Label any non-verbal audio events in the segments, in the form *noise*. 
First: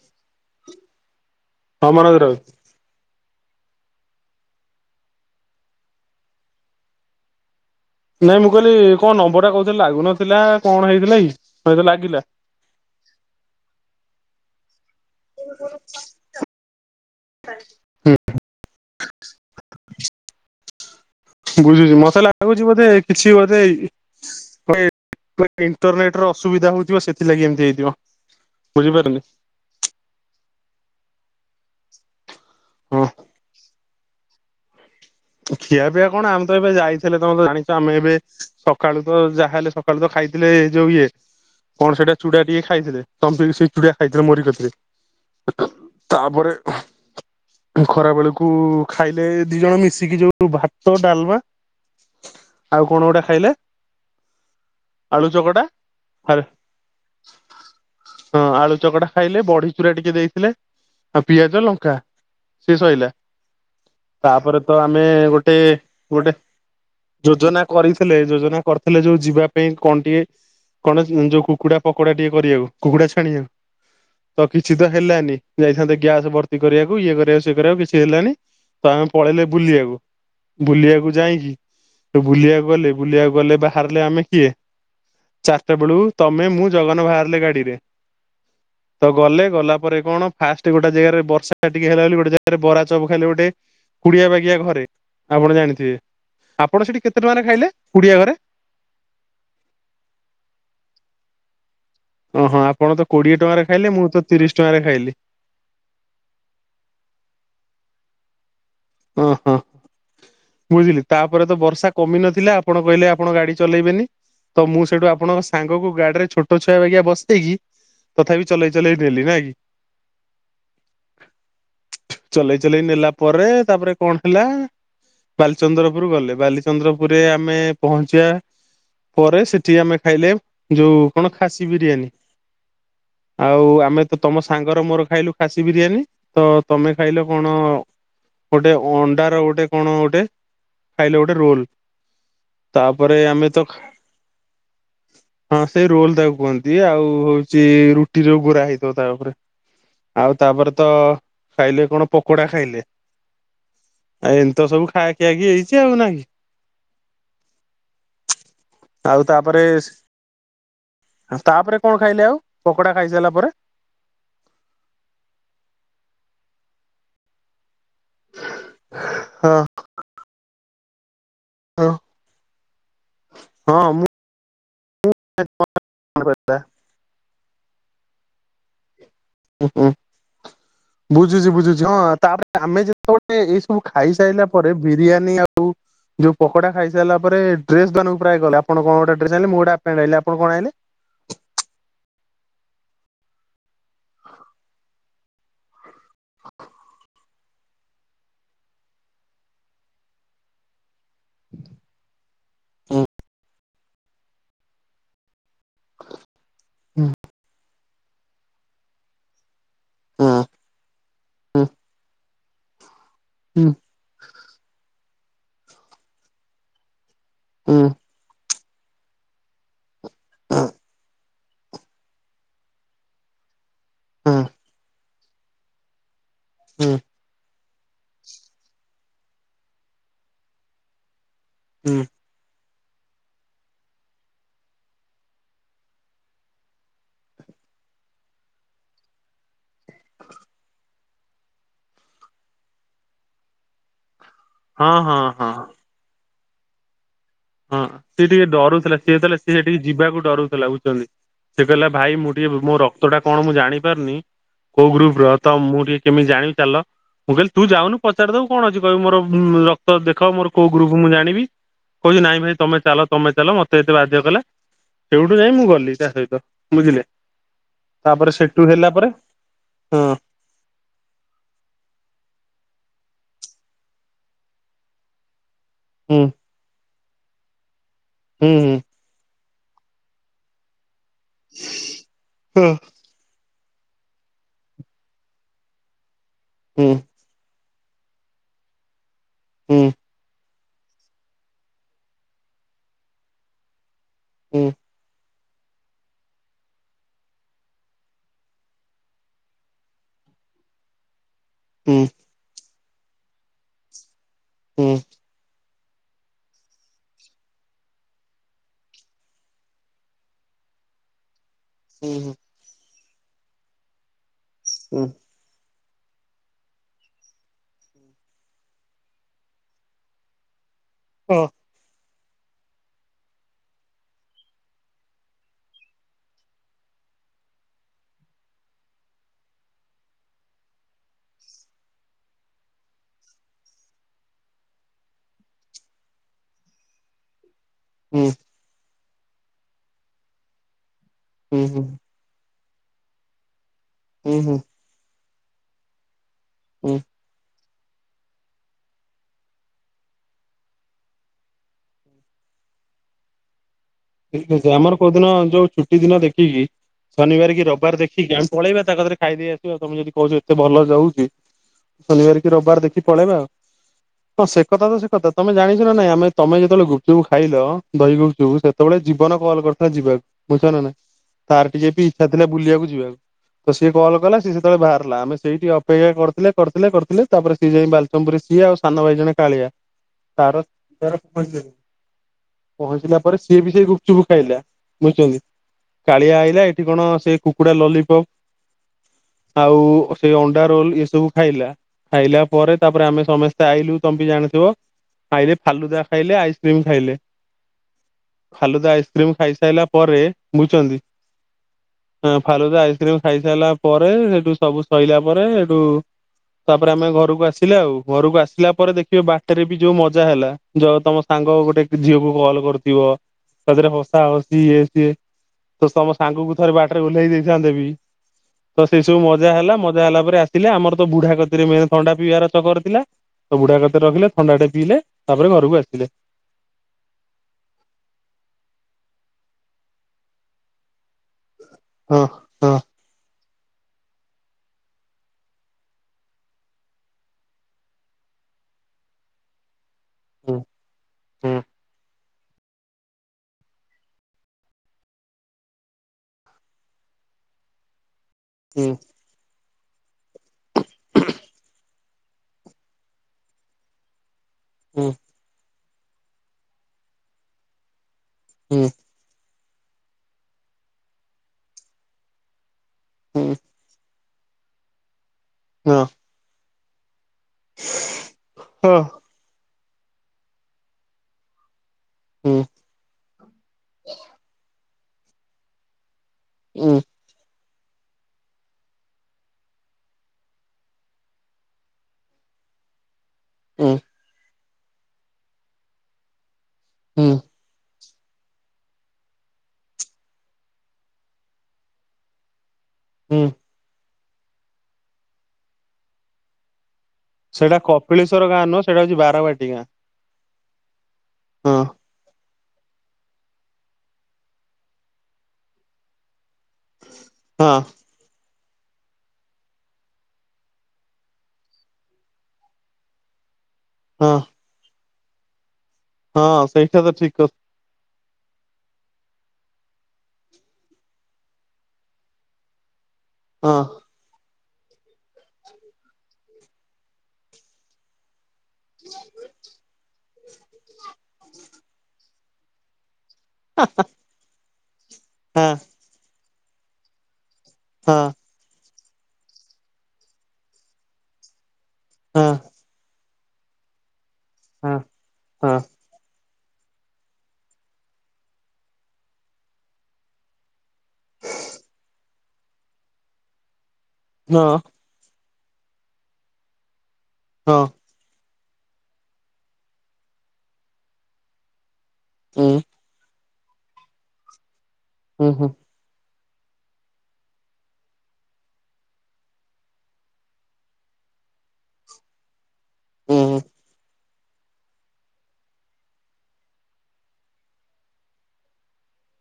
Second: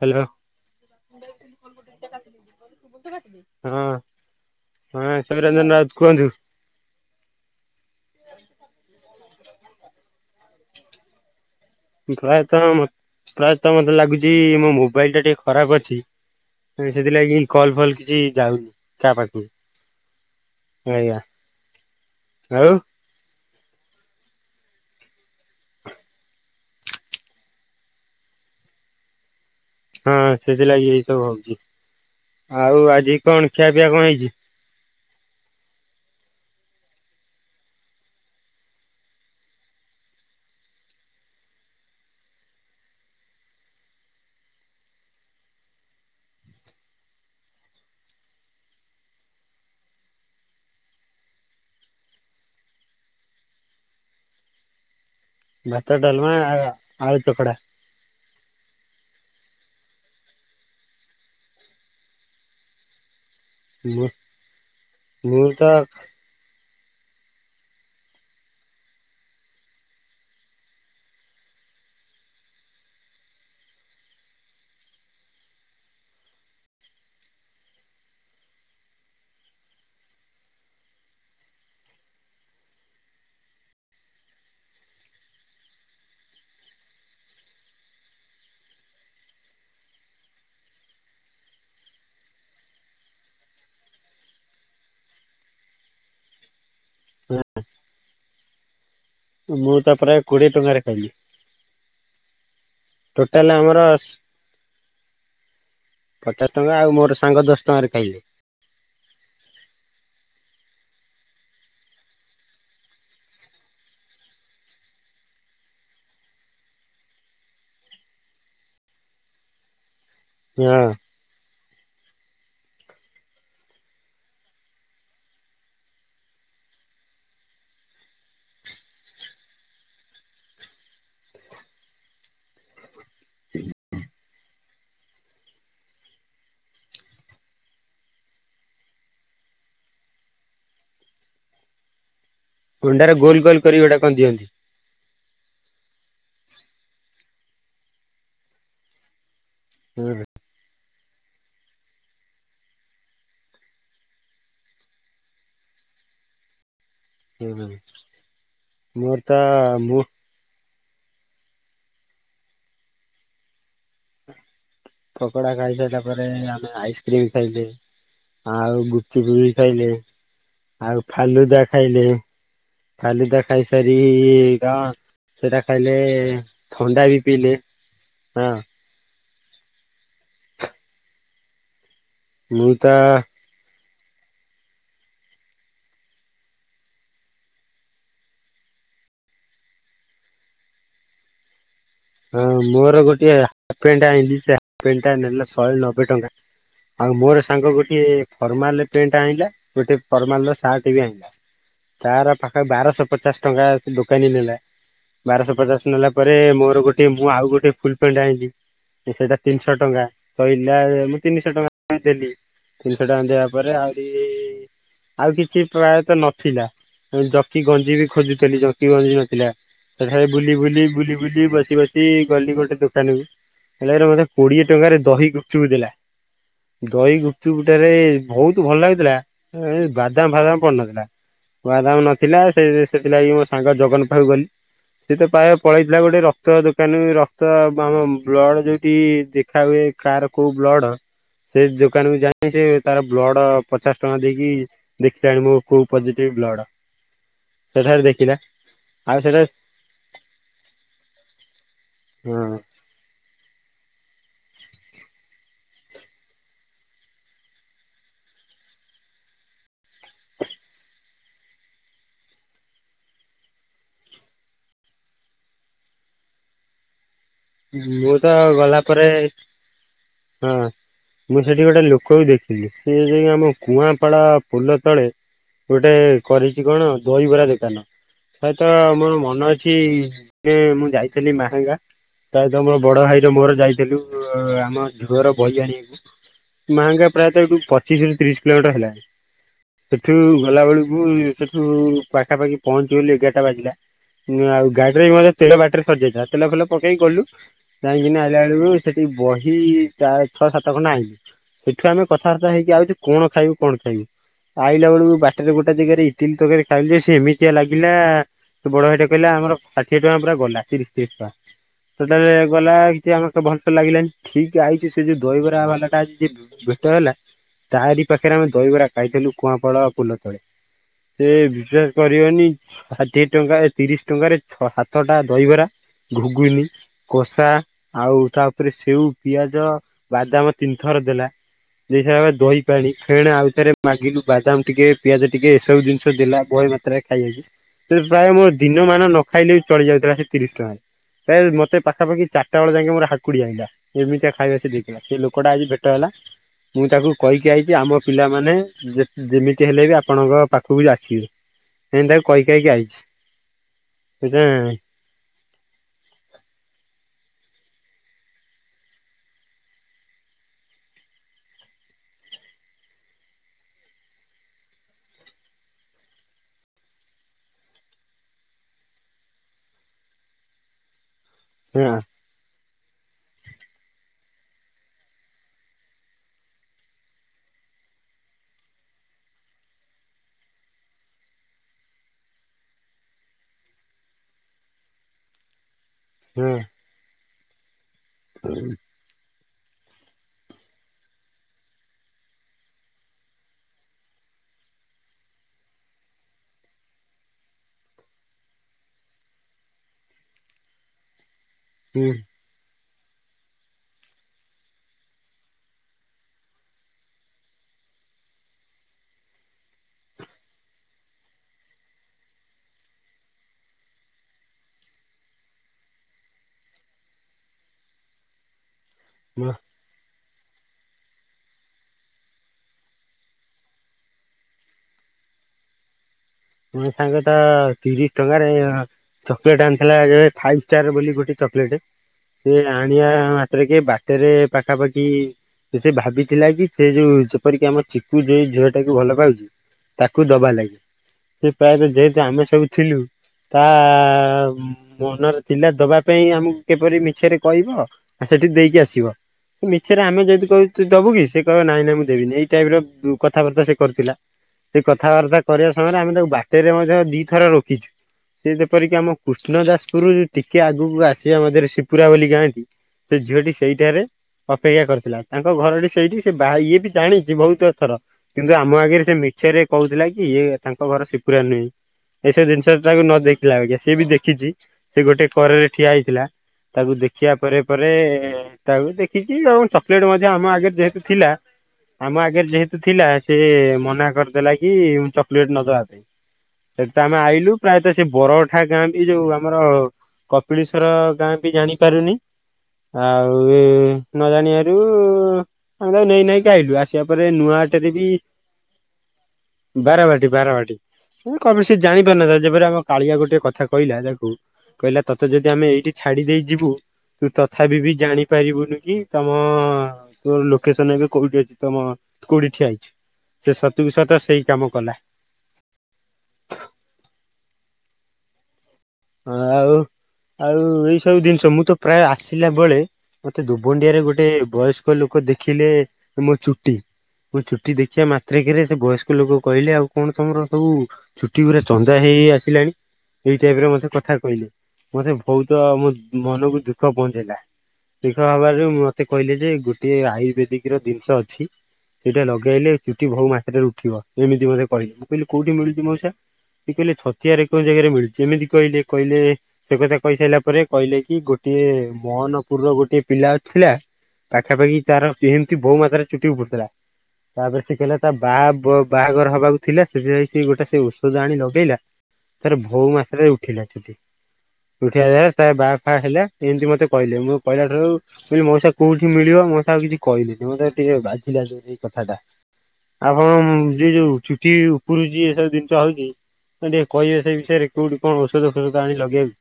Hello. ହଁ ମନୋଜ ରାଉତ ହଁ ହଁ ସମୀରଞ୍ଜନ ରାଉତ କୁହନ୍ତୁ। ନାଇଁ ମୁଁ କହିଲି କଣ ନମ୍ବର ଟା କହୁଥିଲେ ଲାଗୁନଥିଲା କଣ ହେଇଥିଲା କି? ହଁ ତ ଲାଗିଲା ପ୍ରାୟତଃ ପ୍ରାୟତଃ ମତେ ଲାଗୁଚି ମୋ ମୋବାଇଲ ଟା ଟିକେ ଖରାପ ଅଛି। ସେଥିଲାଗି କଲ ଫଲ କିଛି ହୁଁ ଯାଉନି କାହ ପାଖକୁ। ଆଜ୍ଞା ବୁଝୁଛି ମତେ ଲାଗୁଛି ଆଉ ବୋଧେ କିଛି *unintelligible* ଇଣ୍ଟରନେଟ ର ଅସୁବିଧା ହଉଥିବ ସେଥିଲାଗି ଏମତି ହେଇଥିବ। ବୁଝିପାରିଲେ? ହଁ ସେଥିଲାଗି ହେଇଥିବ ଭାବୁଚି। ଆଉ ହଁ ଆଜି କଣ ଖିଆ ପିଆ କଣ ହେଇଛି? ଖିଆ ପିଆ କଣ ଆମେ ତ ଏବେ ଯାଇଥିଲେ ତମେ ତ ଜାଣିଚ ଆମେ ଏବେ ସକାଳୁ ତ ଯାହା ହେଲେ ସକାଳୁ ତ ଖାଇଥିଲେ ଯୋଉ ଇଏ କଣ ସେଟା ଚୁଡ଼ା ଟିକେ ଖାଇଥିଲେ ତମେ ବି ସେଇ ଚୁଡ଼ା ଖାଇଥିଲ ମୋରି କତିରେ। ତାପରେ ଖରା ବେଳକୁ ଖାଇଲେ ଦି ଜଣ ମିଶ ଯୋଉ ଭାତ ଡାଲମା। ଆଉ କଣ ଗୋଟେ ଖାଇଲେ? *inaudible* ଆଳୁ ଚକଟା ଭାତ ଡାଲମା ଆଳୁ ଆଳୁ ଚକଡା ହଁ ଆଳୁ ଚକଟା ଖାଇଲେ ବଡି ଚୁରା ଟିକେ ଦେଇଥିଲେ ଆଉ ପିଆଜ ଲଙ୍କା ସିଏ ସଇଲା। ମୁଁ ତାପରେ ତ ଆମେ ମୁଁ ଗୋଟେ ତ ଗୋଟେ ଯୋଜନା କରିଥିଲେ ଯୋଜନା କରିଥିଲେ ଯୋଉ ଯିବା ପାଇଁ କଣ ଟିକେ କଣ ଯୋଉ କୁକୁଡ଼ା ପକୋଡ଼ା ଟିକେ କରିବାକୁ କୁକୁଡ଼ା ଛାଣିବାକୁ। ତ କିଛି ତ ହେଲାନି। ଯାଇଥାନ୍ତେ ଗ୍ୟାସ ଭର୍ତ୍ତି କରିବାକୁ ଇଏ କରିବାକୁ ସିଏ କରିବାକୁ କିଛି ହେଲାନି। ତ ଆମେ ପଳେଇଲେ ବୁଲିବାକୁ। ବୁଲିବାକୁ ଯାଇକି ତ ବୁଲିବାକୁ ଗଲେ ବୁଲିବାକୁ ଗଲେ ବାହାରିଲେ ଆମେ କିଏ? ଚାରିଟା ବେଳକୁ ତମେ, ମୁଁ, ଜଗନ ବାହାରିଲେ ଗାଡ଼ିରେ। *inaudible* ତ ଗଲେ ଗଲା ପରେ କଣ ଫାଷ୍ଟ ଗୋଟେ ଜାଗାରେ ବର୍ଷା ଟିକେ ହେଲା ବୋଲି ଗୋଟେ ଜାଗାରେ ବରା ଚପ ଖାଇଲେ ଗୋଟେ। କୁଡ଼ିଆ ବାଗିଆ ଘରେ। ଆପଣ ଜାଣିଥିବେ, ଆପଣ ସେଠି କେତେ ଟଙ୍କାରେ ଖାଇଲେ କୁଡ଼ିଆ ଘରେ? ମୁଁ ତା ପରେ କୋଡ଼ିଏ ଟଙ୍କାରେ ଖାଇଲିି। ଓ ହଁ ଆପଣ ତ କୋଡ଼ିଏ ଟଙ୍କାରେ ଖାଇଲେ ମୁଁ ତ ତିରିଶ ଟଙ୍କାରେ ଖାଇଲି। ପଚାଶ ଟଙ୍କା ଆଉ ମୋର ସାଙ୍ଗ ଦଶ ଟଙ୍କାରେ ଖାଇଲେ। ହ ହୋ। ବୁଝିଲେ। ତାପରେ ତ ବର୍ଷା କମି ନଥିଲା ଆପଣ କହିଲେ ଆପଣ ଗାଡ଼ି ଚଲେଇବେନି। ତ ମୁଁ ସେଇଠୁ ଆପଣଙ୍କ ସାଙ୍ଗକୁ ଗାଡ଼ିରେ ଛୋଟ ଛୁଆ ଭଳିଆ ବସେଇକି ତଥାପି ଚଲେଇ ଚଲେଇ ନେଲି ନା କି। *unintelligible* ଚଲେଇ ଚଲେଇ ନେଲା ପରେ ତାପରେ କଣ ହେଲା ବାଲିଚନ୍ଦ୍ରପୁର ଗଲେ। ବାଲିଚନ୍ଦ୍ରପୁରରେ ଆମେ ପହଞ୍ଚିବା ପରେ ସେଠି ଆମେ ଖାଇଲେ ଯୋଉ କଣ ଖାସି ବିରିୟାନୀ। ଆଉ ଆମେ ତ ତମ ସା ସାଙ୍ଗର ମୋର ଖାଇଲୁ ଖାସି ବିରିୟାନୀ। ତ ତମେ ଖାଇଲ କଣ ଗୋଟେ ଅଣ୍ଡାର ଗୋଟେ କଣ ଗୋଟେ ଖାଇଲ ଗୋଟେ ରୋଲ୍। ଅଣ୍ଡାରେ ତାପରେ ଗୋଲ ଆମେ ଗୋଲ ତ କରି ଗୋଟା କଣ ଦିଅନ୍ତି ହଁ ସେଇ ରୋଲ୍ ତାକୁ କୁହନ୍ତି। ଆଉ ହଉଚି ରୁଟି ଯୋଉ ଗୁରା ହେଇଥିବ ତା ଉପରେ। ଆଉ ତାପରେ ତ ଖାଇଲେ କଣ ପକୋଡ଼ା ଖାଇଲେ। ଆ ଏମିତ ସବୁ ଖା ଖିଆ କି ହେଇଛି ଆଉ ନା କି। ମୋର ଆଉ ତା ତାପରେ ମୁଁ। ତାପରେ କଣ ଖାଇଲେ ଆଉ ପକୋଡ଼ା ଖାଇ ସାରିଲା ପରେ? ପକୋଡା ଖାଇସାଇଲା ପରେ ଆମେ ଆଇସ୍କ୍ରିମ ଖାଇଲେ। ଆଉ ଗୁପଚୁପ ହଁ ବି ଖାଇଲେ ଆଉ ଫାଲୁଦା ହଁ ଖାଇଲେ। ଫାଲୁଦା ହଁ ଖାଇସାରି ମୁଁ କଣ ସେଟା ଖାଇଲେ ମନେ ପଇଲା। ଥଣ୍ଡା ବି। ପି ଲେ ହଁ। ଉଁ ହୁଁ, ବୁଝୁଛି ବୁଝୁଛି ହଁ, ତାପରେ ମୁଁ ଆମେ ତ ଯେତେବେଳେ ଏଇ ସ ସବୁ ଖାଇସାରିଲା ପରେ ବିରିୟାନୀ ଆଉ। ଯୋଉ ପକୋଡା ଖାଇସାରିଲା ପରେ ଡ୍ରେସ ଦୋକାନକୁ ପ୍ରାୟ ଗଲେ। ଆପଣ କଣ ଗୋଟେ ଡ୍ରେସ ଆଣିଲେ ମୁଁ ଗୋଟେ ହାପପ୍ୟାଣ୍ଟ ଆଣିଲି। ଆପଣ କଣ ଆଣଲେ? ? ହଁ, ମୋର ଗୋଟିଏ ହାପପେଣ୍ଟ ଆଣିଲି ସେ ହାପପେଣ୍ଟ ଟା ନେଲା ଶହେ ନବେ ଟଙ୍କା। ଆଉ ମୋର ସାଙ୍ଗ ଗୋଟିଏ ଫର୍ମାଲ ପେଣ୍ଟ ଆଣିଲା। ଗୋଟେ ଫର୍ମାଲ ର ସାର୍ଟ। ଟେ ବି ଆଣିଲ ତାର ପାଖ ହଁ ବାରଶ ପଚାଶ ଟଙ୍କା। ଦୋକାନୀ ନେଲା ବାରଶ ପଚାଶ ନେଲା ପରେ ମୋର ଗୋଟିଏ ମୁଁ ଆଉ ଗୋଟେ ଫୁଲ। ପେଣ୍ଟ ଆଇଁଲି ସେଇଟା ତିନିଶହ ଟଙ୍କା ହଁ କହିଲା ମୁଁ ତିନିଶ ଟଙ୍କା ଦେଲି। ତିନିଶ ଟଙ୍କା ଦେବା ପରେ ଆହୁରି ଆଉ କି ଛି ପ୍ରାୟତଃ ନଥିଲା ମୁଁ ଜକି ହଁ ଗଞ୍ଜି ବି ଖୋଜୁ ଥିଲି ଜକି ଗଞ୍ଜି ନ ଥିଲା ସେଠାରେ ବୁଲି ବୁଲି ବୁଲି ବୁଲି ବସି ବସି। ଗଲି ଗୋଟେ ଦୋକାନ କୁ ହେଲାଗି ମୋତେ କୋଡିଏ ଟଙ୍କାରେ ଦହି ଗୁପଚୁପ ଦେଲା। ଦହି ଗୁପଚୁପ ଟାରେ ବହୁତ ଭଲ ଲାଗୁଥିଲା ହେନେ ବାଦାମ ଫାଦାମ ପଡିନଥିଲା। ବାଦାମ ନଥିଲା। ସେ ସେଥିଲାଗି ମୋ ସାଙ୍ଗ ଜଗନ୍ ପାଖକୁ ଗଲି ସେ ତ ପ୍ରାୟ ପଳେଇଥିଲା ଗୋଟେ ରକ୍ତ ଦୋ କାଇଁ କି ରକ୍ତ ଆମ ବ୍ଲଡ ଯୋଉଠି ଦେଖା ହୁଏ କାହାର କୋଉ ବ୍ଲଡ। ସେ ଦୋକାନକୁୁ ଯାଇକି ସେ ତାର ବ୍ଲଡ ପଚାଶ ଟଙ୍କା ଦେଇକି। କି ଦେଖିଲାଣି ମୋର କୋଉ ପଜିଟିଭ ବ୍ଲଡ। ହଁ ସେଠାରେ ସିଏ ଦେଖିଲା ଟିକେ ଡରୁଥିଲା ସିଏ ଆଉ ଯେତେବେଳେ ସେଟା ସିଏ ସେଠିକି ଯିବାକୁ ଡରୁଥିଲା ବୁଝୁଛନ୍ତି। ଦେଲା ଭାଇ ମୁଁ ହଁ ଟିକେ ମୋ ରକ୍ତଟା କଣ ମୁଁ ଜାଣିପାରୁନି। କୋଉ ଗ୍ରୁପ ର ତ ମୁଁ ଟିକେ କେମିତି ଜାଣିବି ଚାଲ। ମୁଁ କହିଲି ତୁ ଯାଉନୁ ପଚାରି ଦବୁ କଣ ଅଛି କହିବୁ ମୋର ରକ କ୍ତ ଦେଖ ମୋର କୋଉ ଗ୍ରୁପ ମୁଁ ଜାଣିବି କହୁଛି ନାଇଁ ଭାଇ ତମେ। ଚାଲ ତମେ ଚାଲ ମତେ ଏତେ ବାଧ୍ୟ କଲା ସେଇଠୁ ଯାଇ ମୁଁ ଗଲି ତା ସହିତ ବୁଝିଲେ। ମୁଁ ତ ତାପରେ ସେଠୁ ଗଲା ହେଲା ପରେ। ହଁ, ମୁଁ ସେଠି ଗୋଟା ଲୋକ କୁ ଦେଖିଲି। ସିଏ ଯାଇ ଆମ କୁଆଁପାଳ ପୋଲ ତଳେ ଗୋଟେ ହୁଁ କରିଛି କଣ? ଦହିବରା ଦୋକାନ ହୁଁ ପ୍ରାଏ ତ ହୁଁ ମୋର ମନ ଅଛି ଯେ ମୁଁ ଯାଇ। ଥିଲି ମାହାଙ୍ଗା ପ୍ରାଏତ ମୋର ବଡ ଭାଇର। ମୋର ଯାଇଥିଲୁ ଆମ ଝୁଅର ବହି ଆଣିବାକୁ ହଁ ମାହାଙ୍ଗା ପ୍ରାୟତଃ ଏଠୁ ପ ପଚିଶ ରୁ ତିରିଶ କିଲୋମିଟର ହେଲା ହୁଁ ସେଠୁ। ଗଲା ବେଳକୁ ସେଠୁ ପାଖା ପାଖି ପହଞ୍ଚିଗଲି ଏଗାରଟା ବାଜିଲା ହୁଁ ଆଉ ଗାଡିରେ ବି ମଧ୍ୟ ତେଲ ବାଟରେ ସରିଜାଇଥିଲା ତେଲ ଫେଲ। ପକେଇକି ଗଲୁ ଯାଇକିନି ଆଇଲା ବେଳକୁ ସେଠି ବହି ଚା ଛଅ ସାତ ଖଣ୍ଡ ଆଇଁଲୁ। ସେଠୁ ହୁଁ ହୁଁ ଆମେ କଥାବାର୍ତ୍ତା ହେଇକି ଆଉଛୁ କଣ ଖାଇବୁ, କଣ ଖାଇବୁ ଆଇଲା ହୁଁ ବେଳକୁ ବାଟରେ ଗୋଟେ। ଗୋଟା ଯେଗାରେ ଇଟିଲି ତରକାରୀ ଖାଇଲୁ ଯେ ସିଏ ଏମିତିଆ ଲାଗିଲା। ସେ ବଡ ଭାଇ ଟା କହିଲା ଆମର ଷାଠିଏ ଟଙ୍କା ପୂରା ଗଲା। ତିରିଶ ତିରିଶ ଟଙ୍କା। ହୁଁ ସେଟା ଯେ ଗଲା କିଛି ଆମ ସେ ଭଲସେ ଲାଗିଲାନି ଠିକ ଆଇଛୁ ସେ ହୁଁ ଯୋଉ ଦହିବରା ବାଲା। ସେଟା ଆଜି ଜିଏ ଭେ ଭେଟ ହେଲା। ତାରି ପାଖରେ ଆମେ ଦହିବରା ଖାଇଥିଲୁ କୁଆଁପାଳ ପୋଲ ତଳେ ସେ ହଁ ବି ଶ୍ୱାସ କରିବନି ଷାଠିଏ ଟଙ୍କା ଏ ତିରିଶ ଟଙ୍କାରେ ଛଅ ସାତ ଟା ଦହିବରା। ଘୁଗୁନି, କଷା, ଆଉ ତା ଉପରେ ସେଉ, ପିଆଜ, ବାଦାମ, ତିନିଥର କି ଦେଲା। ଦେଇସରିଲା ପରେ ଦହି ପାଣି ଫେଣେ ଆଉଥରେ ମାଗିଲୁ ବାଦାମ ଟିକେ ପିଆଜ ଟିକେ ଏସବୁ ଜିନିଷ ଦେଲା ପ ଏତେ ମାତ୍ରାରେ ଖାଇଦେଇଚି। ସେ ହୁଁ ପ୍ରାୟ ମୋର ଦିନମାନା ନ ଖାଇଲେ ବି ଚଳି ଯାଉଥିଲା ସେ ତିରିଶ ଟଙ୍କାରେ ପ୍ରାୟ ହୁଁ ମୋତେ ହୁଁ ପାଖାପାଖି ଚା ଚାରିଟା ବେଳେ ଯାଇକି ମୋର ହାକୁଡି ଆଇିଲ ଏମିତିକା ହୁଁ ହୁଁ ଖାଇବା ସେ ଦେଇଥିଲା ସେ ଲୋକଟା ଆଜି ଭେଟ ହେଲା। ମୁଁ ହୁଁ ତାକୁ କହିକି ଆଇଚି କି ଆମ ପିଲାମାନେ ଯେମିତି ହେଲେ ବି ଆପଣଙ୍କ ପାଖକୁ ଆସିବେ। ହେନ୍ଦି ତାକୁ କହି କାହିକି ଆଇଛି। ଆମର କୋଉଦିନ ଯୋଉ ଛୁଟି ଦିନ ଦେଖିକି। ଶନିବାର କି ରବିବାର ଦେଖିକି ଆମେ ପଳେଇବା ତା କଥରେ ଖାଇଦେଇ ଆସିବା ଆଉ ତମେ ଯଦି କହୁଛ ଏତେ ଭଲ ସେ ହଉଛି। ଶନିବାର କି ରବିବାର ଦେଖି ପଳେଇବା ଆଉ। ହଁ ସେ କଥା ତ ସେ କଥା ତମେ ଜାଣିଛ ନା ନାଇଁ ଆମେ ତମେ ଯେତେବେଳେ ଗୁପଚୁପୁ ଖାଇଲ ଦହି ଗୁପଚୁପୁ ସେତେବେଳେ ଜୀବନ କଲ କରିଥିଲା ଯିବାକୁ ବୁଝିଛ ନା ନାଇଁ। ତାରବି ବି ଇଚ୍ଛା ଥିଲା ବୁଲିବାକୁ ଯିବାକୁ ତ ସିଏ କଲ୍ କଲା ସେତେବେଳେ ବାହାରିଲା ଆମେ ସେଇଠି ଅପେକ୍ଷା କରିଥିଲେ କରିଥିଲେ କରିଥିଲେ ତାପରେ ସିଏ ଯାଇ ବାଲଚମପୁରରେ ସିଏ ଆଉ ସାନ ଭାଇ ଜଣେ କାଳିଆ ତାର ତାର ପହଞ୍ଚିଲା ପରେ ସିଏ ବି ସେ ଗୁପଚୁପ ଖାଇଲା ବୁଝୁଛନ୍ତି କାଳିଆ ଆଇଲା ଏଠି କଣ ସେ କୁକୁଡ଼ା ଲଲି ହଁ। ଆଉ ସେଇ ଅଣ୍ଡା ରୋଲ ଏଇ ସବୁ ଖାଇଲା। ଖାଇଲା ପରେ ତାପରେ ଆମେ ସମସ୍ତେ ଆଇଲୁ ତମେ ବି ଜାଣିଥିବ। ଖାଇଲେ ଫାଲୁଦା ଖାଇଲେ ଆଇସ୍କ୍ରିମ ଖାଇଲେ। *inaudible* ଫାଲୁଦା ଆଇସ୍କ୍ରିମ ଖାଇସାରିଲା ପରେ ବୁଝଛନ୍ତି ଆଁ ଫାଲୁଦା ଆ ଆଇସ୍କ୍ରିମ ଖାଇ ସାରିଲା ପରେ ସେଠୁ ସବୁ ସଇଲା ପରେ ହେଠୁ ତାପରେ ଆମେ ଘରକୁ ଆସିଲେ ଆଉ ଘରକୁ ଆସିଲା ପରେ ଦେଖିବେ ବାଟରେ ବି ଯୋଉ ମଜା ହେଲା ଯୋଉ ତମ ସାଙ୍ଗ ସାଙ୍ଗ ଗୋଟେ ଝିଅକୁ କଲ୍ କରିଥିବ ତାଥିରେ ହସା ହସି ଇଏ ସିଏ। ତ ତମ ସାଙ୍ଗକୁ ଥରେ ବାଟରେ ଓହ୍ଲେଇ ଦେଇଥାନ୍ତେ ବି ତ ସେଇ ସବୁ ମଜା ହେଲା ମଜା ହେଲା ପରେ ଆମର ତ ବୁଢା କତିରେ ମେନ ଥଣ୍ଡା ପିଇବାର ତ କରିଥିଲା ତ ବୁଢା କତିରେ ରଖିଲେ ଥଣ୍ଡାଟେ ପିଇଲେ ତାପରେ ଘରକୁ ଆସିିଥିଲେ। ଏ ସାଙ୍ଗ ତ ତିରିଶ ଟଙ୍କାରେ ଚକୋଲେଟ ଆଣିଥିଲା ଯଉ ଏ ଫାଇଭ ଷ୍ଟାର ବୁଲି ଗୁଟେ। ଚକୋଲେଟ ହଁ ସେ ହଁ ଆଣିବା ମାତ୍ରେକେ ବାଟରେ ପାଖାପାଖି ସେ ଭାବିଥିଲା କି ସେ ଯୋଉ ଯେପରିକି ଆମ ଚିକୁ ଯୋଉ ଝିଅ ଟାକୁ ଭଲ ପାଉଛି। ତାକୁ ଦବା ହୁଁ ଲାଗୀ ସେ ପ୍ରାୟରେ ଯେହେତୁ ଆମେ ସବୁ ଥିଲୁ। ତା ମନରେ ଥିଲା ଦବା ପାଇଁ ଆମକୁ କିପରି ମିଛରେ କହିବ। ଆ ସେଠିକ ଦେଇକି ହୁଁ ଆସିବ। ସେ ମିଛରେ ଆମେ ଯଦି କହିବୁ ତୁ ଦବୁ କି ସେ କହିବ ନାଇଁ ନାଇଁ ମୁଁ ଦେବିନି ଏଇ ଟାଇପ ର କଥାବାର୍ତ୍ତା ସେ କରିଥିଲା। ସେ ହୁଁ କଥାବାର୍ତ୍ତା କରିବା ସମୟରେ ଆମେ ତାକୁ ବାଟରେ ମଧ୍ୟ ଦିଥର ରୋକିଛୁ। ସେି ହୁଁ ଯେପରିକି ଆମ କୃଷ୍ଣ ଜାଜପୁର ଟିକେ ଆଗକୁ ଆସିବା ମରେ ଶିପୁରା ବୋଲି ଗାଁ କୁ। ସେ ହୁଁ ହୁଁ ଝିଅଟି ସେଇଠାରେ ଅପେକ୍ଷା କରିଥିଲା ତାଙ୍କ ଘରଟି ସେଇଠି ସେ ବା ଇଏ ବି ଜାଣିି ବହୁତ ଥର କିନ୍ତୁ ଆମ ହଁ ହଁ ଆଗରେ ସେ ମିଛରେ ରେ କହୁଥିଲା କି ଇଏ ତାଙ୍କ ଘର ସିପୁରା ନୁହେଁ। ଏଇସବୁ ହୁଁ ଜିନିଷ ତାକୁ ନ ଦେଖିଲା ବାକି ସିଏ ବି ଦେଖିଛି ସ ସେ ଗୋଟେ କରରେ ଠିଆ ହେଇଥିଲା। ତାକୁ ହୁଁ ଦେଖିବା ପରେ। ତାପରେ ତାକୁ ଦେଖିଚି ଆଉ ଚକୋଲେଟ ମଧ୍ୟ ଆମ ଆଗରେ ଯେହେତୁ ଥିଲା। ଆମ ଆଗରେ ଯେହେତୁ ଥିଲା। ସେ ହୁଁ ମନା କରିଥେଲା କି ଚକଲେଟ ନଦବା ପାଇଁ ସେଠୁ ତ ଆମେ ହୁଁ ଆଇଲୁ ପ୍ରାୟତଃ ସେ ବରଠା ଗାଁ ବି ଯୋଉ ଆମର କପିଳେଶ୍ଵର ଗାଁ ବି ଜାଣିପାରୁନି। ହୁଁ ଆଉ ନଜାଣିବାରୁ ଆମେ ତା ନେଇ ନାଇକି ଆଇଲୁ ଆସ ସେପ ସେଇଟା ନୂଆଟରେ ବି କପିଳେଶ୍ଵର ଗାଁ ନୁହଁ ସେଇଟା ହଉଛି ବାରବାଟୀ ଗାଁ ବାରବାଟୀ ବାରବାଟି କବେ ସେଏ ହଁ ଜାଣି ପାରିନଥାଏ ଯେପରି ଆମ କାଳିଆ ଗୋଟେ କଥା କହିଲା ତାକୁ କହିଲା ତୋତେ ଯଦି ଆମେ ଏଇଠି ଛାଡି ଦେଇ ଯିବୁ। ତୁ ହଁ ତଥାପି ବି ଜାଣି ପାରିବୁନୁ। କି ତମ ତୋର ଲୋକେସନ ଏବେ କୋଉଠି ଅଛି ତମ କୋଉଠି ଠିଆ ହେଇଛି ସେ ସ ତୁ ସହିତ ହଁ ସେଇ କାମ କଲା ହଁ ସେଇଟା ତ ଠିକ କ ହଁ ଆଉ ଆଉ ଏଇ ସବୁ ଜିନିଷ ମୁଁ ତ ପ୍ରାୟ ଆସିଲା ବେଳେ ମତେ ହଁ ଦୁବଣ୍ଡିଆରେ ଗୋଟେ ଭଏସ୍ ସ୍କ ଲୋକ ଦେଖିଲେ ମୋ ଚୁଟି ମୋ ଚୁଟି ଦେଖିବା ମାତ୍ରେ କେରେ ବୟସ୍କ ଲୋକ କହିଲେ ଆଉ କଣ ତମର ସବୁ ଛୁଟି ଗୁରା ଚନ୍ଦା ହେଇ ହେଇ ଆସିଲାଣି ଏଇଟା କଥା କହିଲେ ମତେ ବହୁତ ହଁ ମୋ ଦୁ ମୋ ମନକୁ ଦୁଃଖ ପହଞ୍ଚେଇଲା। ଦିଖ ହଁ ହବାରୁ ମତେ କହିଲେ ଯେ ଗୋଟେ ଆୟୁର୍ବେଦିକ ର ଜିନିଷ ଅଛି। ଏଇଟା ହଁ ଲଗେଇଲେ ଚୁଟି ବହୁ ମାତ୍ରାରେ ଉଠିବ ଏମିତି ମତେ କହିଲେ। ହଁ ମୁଁ କହିଲି କୋଉଠି ହଁ ମିଳୁଛି ମଉସା? ସେ କହିଲେ ଛତିଆ ରେ କଉ ଜାଗାରେ ମିଳୁଛି ଏମିତି କହିଲେ କହିଲେ ସେ କଥା କହି ସାରିଲା ପରେ କହିଲେ କି ଗୋଟିଏ ମହନପୁରର ଗୋଟିଏ ପିଲା ଥିଲା ହଁ ପାଖାପାଖି ତାର ଏମିତି ବୋହୁ ମାତ୍ରାରେ ଚୁଟି ଉପୁଡୁଥିଲା। ତାପରେ ସେ ହଁ କହିଲା ତା ବାହ ପ ବାହାଘର ହବାକୁ ଥିଲା ସେଥିପାଇଁ ସେ ଗୋଟେ ସେ ଔଷଧ ଆଣି ଲଗେଇଲା ତାର ହୁଁ ବହୁ ମାତ୍ରାରେ ଉଠିଲା ଚୁଟି। ଉଠି ଆଇଲା ହୁଁ ତା ବା ହୁଁ ଫା ହେଲା ଏମିତି ମତେ କହିଲେ ମୁଁ କହିଲାଠାରୁ ମୁଁ କହିଲି ମଉସା କଉଠି ମିଳିବ ମାଉସା ଆଉ କିଛି କହିଲେନି। ମତେ ଭାରି ଟିକେ ବାଧିଲା। ସେଇ କଥାଟା ଆଉ ହଁ ହୁଁ ଯେ ଯୋଉ ଚୁଟ ଚୁଟି ଉପୁଡୂଛି ଏସବୁ ଜିନିଷ ହଉଛି ତମେ ଟିକେ କହିବେ ସେ ବିଷୟରେ କୋଉଠି କଣ ଔଷ ଶଧ ଫୋଷଧ ଆଣି ଲଗେଇବାକୁ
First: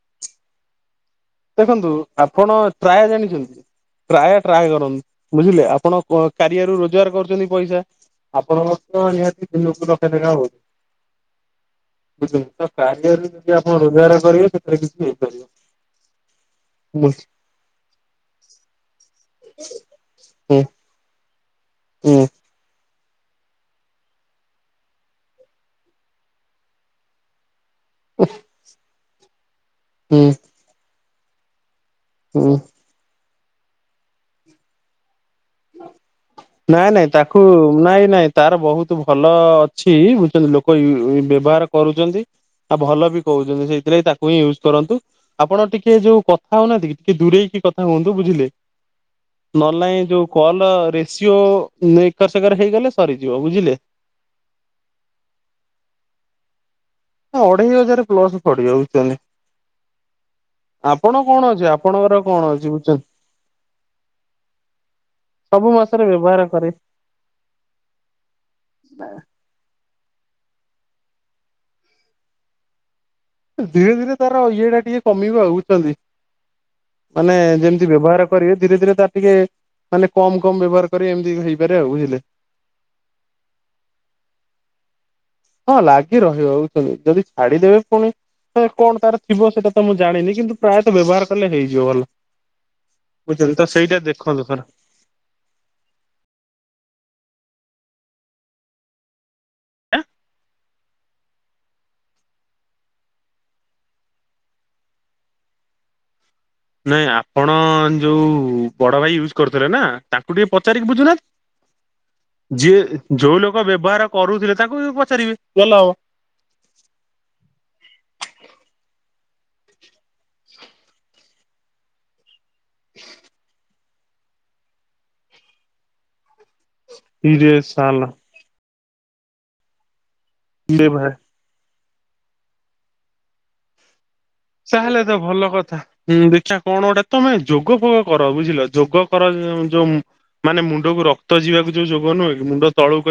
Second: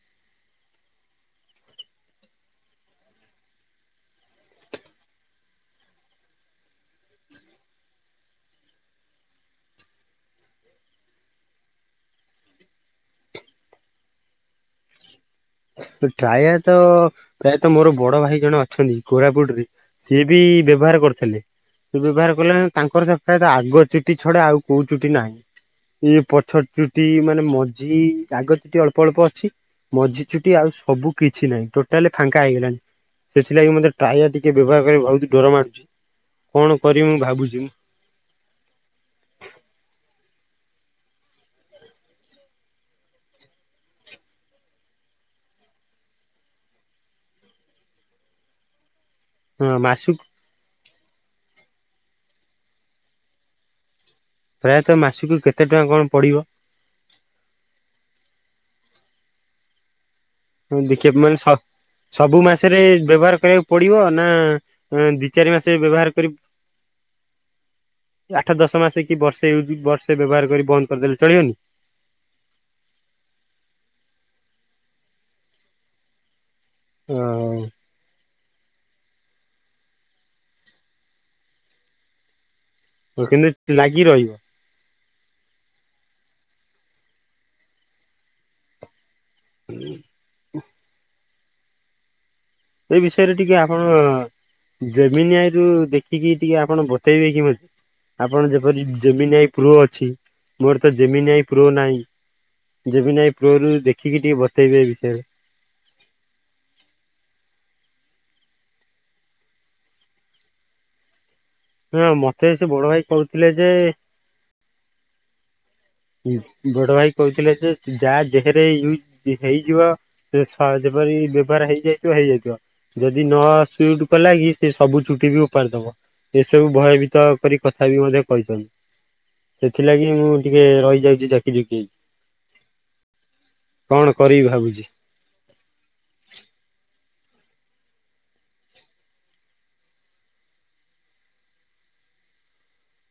ଦେଖନ୍ତୁ ଆପଣ ଟ୍ରାୟା ଜାଣିଛନ୍ତି? ଟ୍ରାୟା ଟ୍ରାଏ କରନ୍ତୁ। ବୁଝିଲେ ଆପଣ କ କାରିଆରୁ ରୋଜଗାର କରୁଛନ୍ତି ପଇସା ଆପଣଙ୍କର ତ ନିହାତି ଦିନକୁ ଲକ୍ଷେ ଟଙ୍କା ହଉଚି। ବୁଝିଲେ ତ କାରିଆରୁ ଯଦି ଆପଣ ରୋଜଗାର କରିବେ ସେଥିରେ କିଛି ହେଇପାରିବ। ଟ୍ରାୟା ତ ହୁଁ ପ୍ରାୟତଃ ମୋର ବଡ ଭାଇ ଜଣେ ଅଛନ୍ତି। କୋରାପୁଟରେ ସିଏ ବି ହୁଁ ବ୍ୟବହାର କରିଥିଲେ ହୁଁ ବ୍ୟବହାର କଲେ ତାଙ୍କର ହେ ଟା ଆଗ ଚୁଟି ଛଡ଼ା ଆଉ କୋଉ ଚୁଟି ନାହିଁ ଇଏ ପଛ ଚୁଟି ମାନେ ମଝି ଯି ଆଗ ଚୁଟି ଅଳ୍ପ ଅଳ୍ପ ଅଛି। ମଝି ହୁଁ। ଚୁଟି ଆଉ ସବୁ କିଛି ନାହିଁ ଟୋଟାଲି ଫାଙ୍କା ହୁଁ ହେଇଗଲାଣି। ସେଥିଲାଗି ମତେ ଟାୟା ଟିକେ ବ୍ୟବହାର କରିବାକୁ ଭାବୁଥିଲି। ମାରୁଚି ନା ନାଇଁ ତାକୁ ନାଇଁ ନାଇଁ ତାର ବହୁତ ଭଲ ଅଛି ବୁଝୁଛନ୍ତି ଲୋକ କ ଉଇ ଉଇ ବ୍ୟବହାର କରୁଚନ୍ତି। ଆଉ ଭଲ ବି କହୁଛନ୍ତି ସେଇଥିଲାଗି ତାକୁ ହିଁ ୟୁଜ କରନ୍ତୁ। ଆପଣ ଟିକେ ଯୋଉ କଥା ହଉନାହାନ୍ତି କି ଟିକେ ଦୂରେଇକି କି କଥା ହୁଅନ୍ତୁ ବୁଝିଲେ ହଁ ନହଲେ ନାଇଁ ମାସକୁ ଯୋଉ ହଁ ରେସିଓ ନେ ଏକର ସେକର ହେଇଗଲେ ସରିଯିବ ବୁଝିଲେ। ପ୍ରାୟତଃ ମାସକୁ କେତେ ଟଙ୍କା କଣ ପଡିବ? ଅଢେଇ ହଜାର ପ୍ଲସ ପଡିବ ବୁଝୁଛନ୍ତି। ହଁ ଆପଣ ଦେଖିବା ମାନେ କଣ ସତ୍ ଅଛି ଆପଣଙ୍କର ସବୁ କଣ ଅଛି ମାସରେ ବୁଝୁଛନ୍ତି ବ୍ୟବହାର କରିବାକୁ ପଡିବ ନା ଦି ଚାରି ସବୁ ମାସେ ମାସରେ ବ୍ୟବହାର କରି *unintelligible* ଆଠ ଦଶ ମାସ କି ବର୍ଷେ ୟୁଜ ବର୍ଷେ ର୍ଷେ ବ୍ୟବହାର କରି ବନ୍ଦ କରିଦେଲେ ଚଳିବନି? ଧୀରେ ଧୀରେ ତାର ଇଏ ଟା ଟିକେ କମିବ ଆଉ ବୁଝୁଚନ୍ତି। ଅ ମାନେ ଯେମିତି ବ୍ୟବହାର କରିବେ ଧୀରେ ଧୀରେ ତାର ଟିକେ ମାନେ କମ କମ ବ୍ୟବହାର କରିବେ ଏମିତି ହେଇପାରେ ଆଉ ବୁଝିଲେ ହଁ କିନ୍ତୁ ଲାଗି ରହି ହଁ ଲାଗି ରହିବ ବୁଝୁଛନ୍ତି। ଯଦି ଛାଡିଦେବେ ପୁଣି କଣ ତାର ଥିବ ସେଇଟା ତ ମୁଁ ଜାଣିନି କିନ୍ତୁ ପ୍ରାୟତଃ ବ୍ୟବହାର କଲେ ହେଇଯିବ ଭଲ। ଏ ବିଷୟରେ ବୁଝଛନ୍ତି ଟିକେ ତ ଆପଣ ସେଇଟା ଦେଖନ୍ତୁ ଥରେ ଜେମିିନିଆଇ ରୁ ଦେଖିକି ଟିକେ ଆପଣ ବତେଇବେ କି ମତେ? ଆପଣ ଯେପରି ଜେମିିନିଆଇ ପ୍ରୋ ଅଛି ମୋର ତ ଜେମିନିଆଇ ପ୍ରୋ ନାହିଁ। ଯେମିନି ଆଈ ପ୍ରୋ ରୁ ଦେଖିକି ଟିକେ ବତେଇବେ ଏ ବିଷୟରେ। ନାଇଁ ଆପଣ ଯୋଉ ବଡ ଭାଇ ୟୁଜ କରୁଥିଲେ ନା ତାଙ୍କୁ ଟିକେ ପଚାରିକି ବୁଝୁନାହାନ୍ତି। ହଁ ମତେ ସେ ଯିଏ ବଡ ଭାଇ ଯୋଉ କହୁଥିଲେ ଲୋକ ଯେ ବ୍ୟବହାର କରୁଥିଲେ ତାଙ୍କୁ ବି ପଚାରିବେ। ଭଲ ହବ ବଡ ଭାଇ କହୁଥିଲେ ଯେ ଯାହା ଦେହେରେ ୟୁଜ ହେଇଯିବ ସେ ସହଜ ବାରି ବ୍ୟବାର ହେଇଯାଇଥିବ ହେଇଯାଇଥିବ। ଯଦି ନ ସୁଟ କଲା ୟେ ସେ ସବୁ ଚୁଟି କି ଉପାଡି ଦବ। ଏସବୁ ଭୟଭୀତ ଇରେ କରି କଥା ବି ଶାଲା ମଧ୍ୟ କହିଛନ୍ତି। ସେଥିଲାଗି ମୁଁ ଏ ଇରେ ଭାଇ ରହିଯାଇଛି ଜାକି ଯୁକି ହେଇ, କଣ? କରିବି ଭାବୁଛି। ତାହେଲେ ତ ଭଲ କଥା ହୁଁ ଦେଖା କଣ ଗୋଟେ ତମେ ଯୋଗ ଫୋଗ କର ବୁଝିଲ ଯୋଗ କର ଯୋଉ ମାନେ ମୁଣ୍ଡକୁ ରକ୍ତ ଯିବାକୁ ଯୋଉ ଯୋଗ ନୁହେ କି ମୁଣ୍ଡ ତଳୁ କରି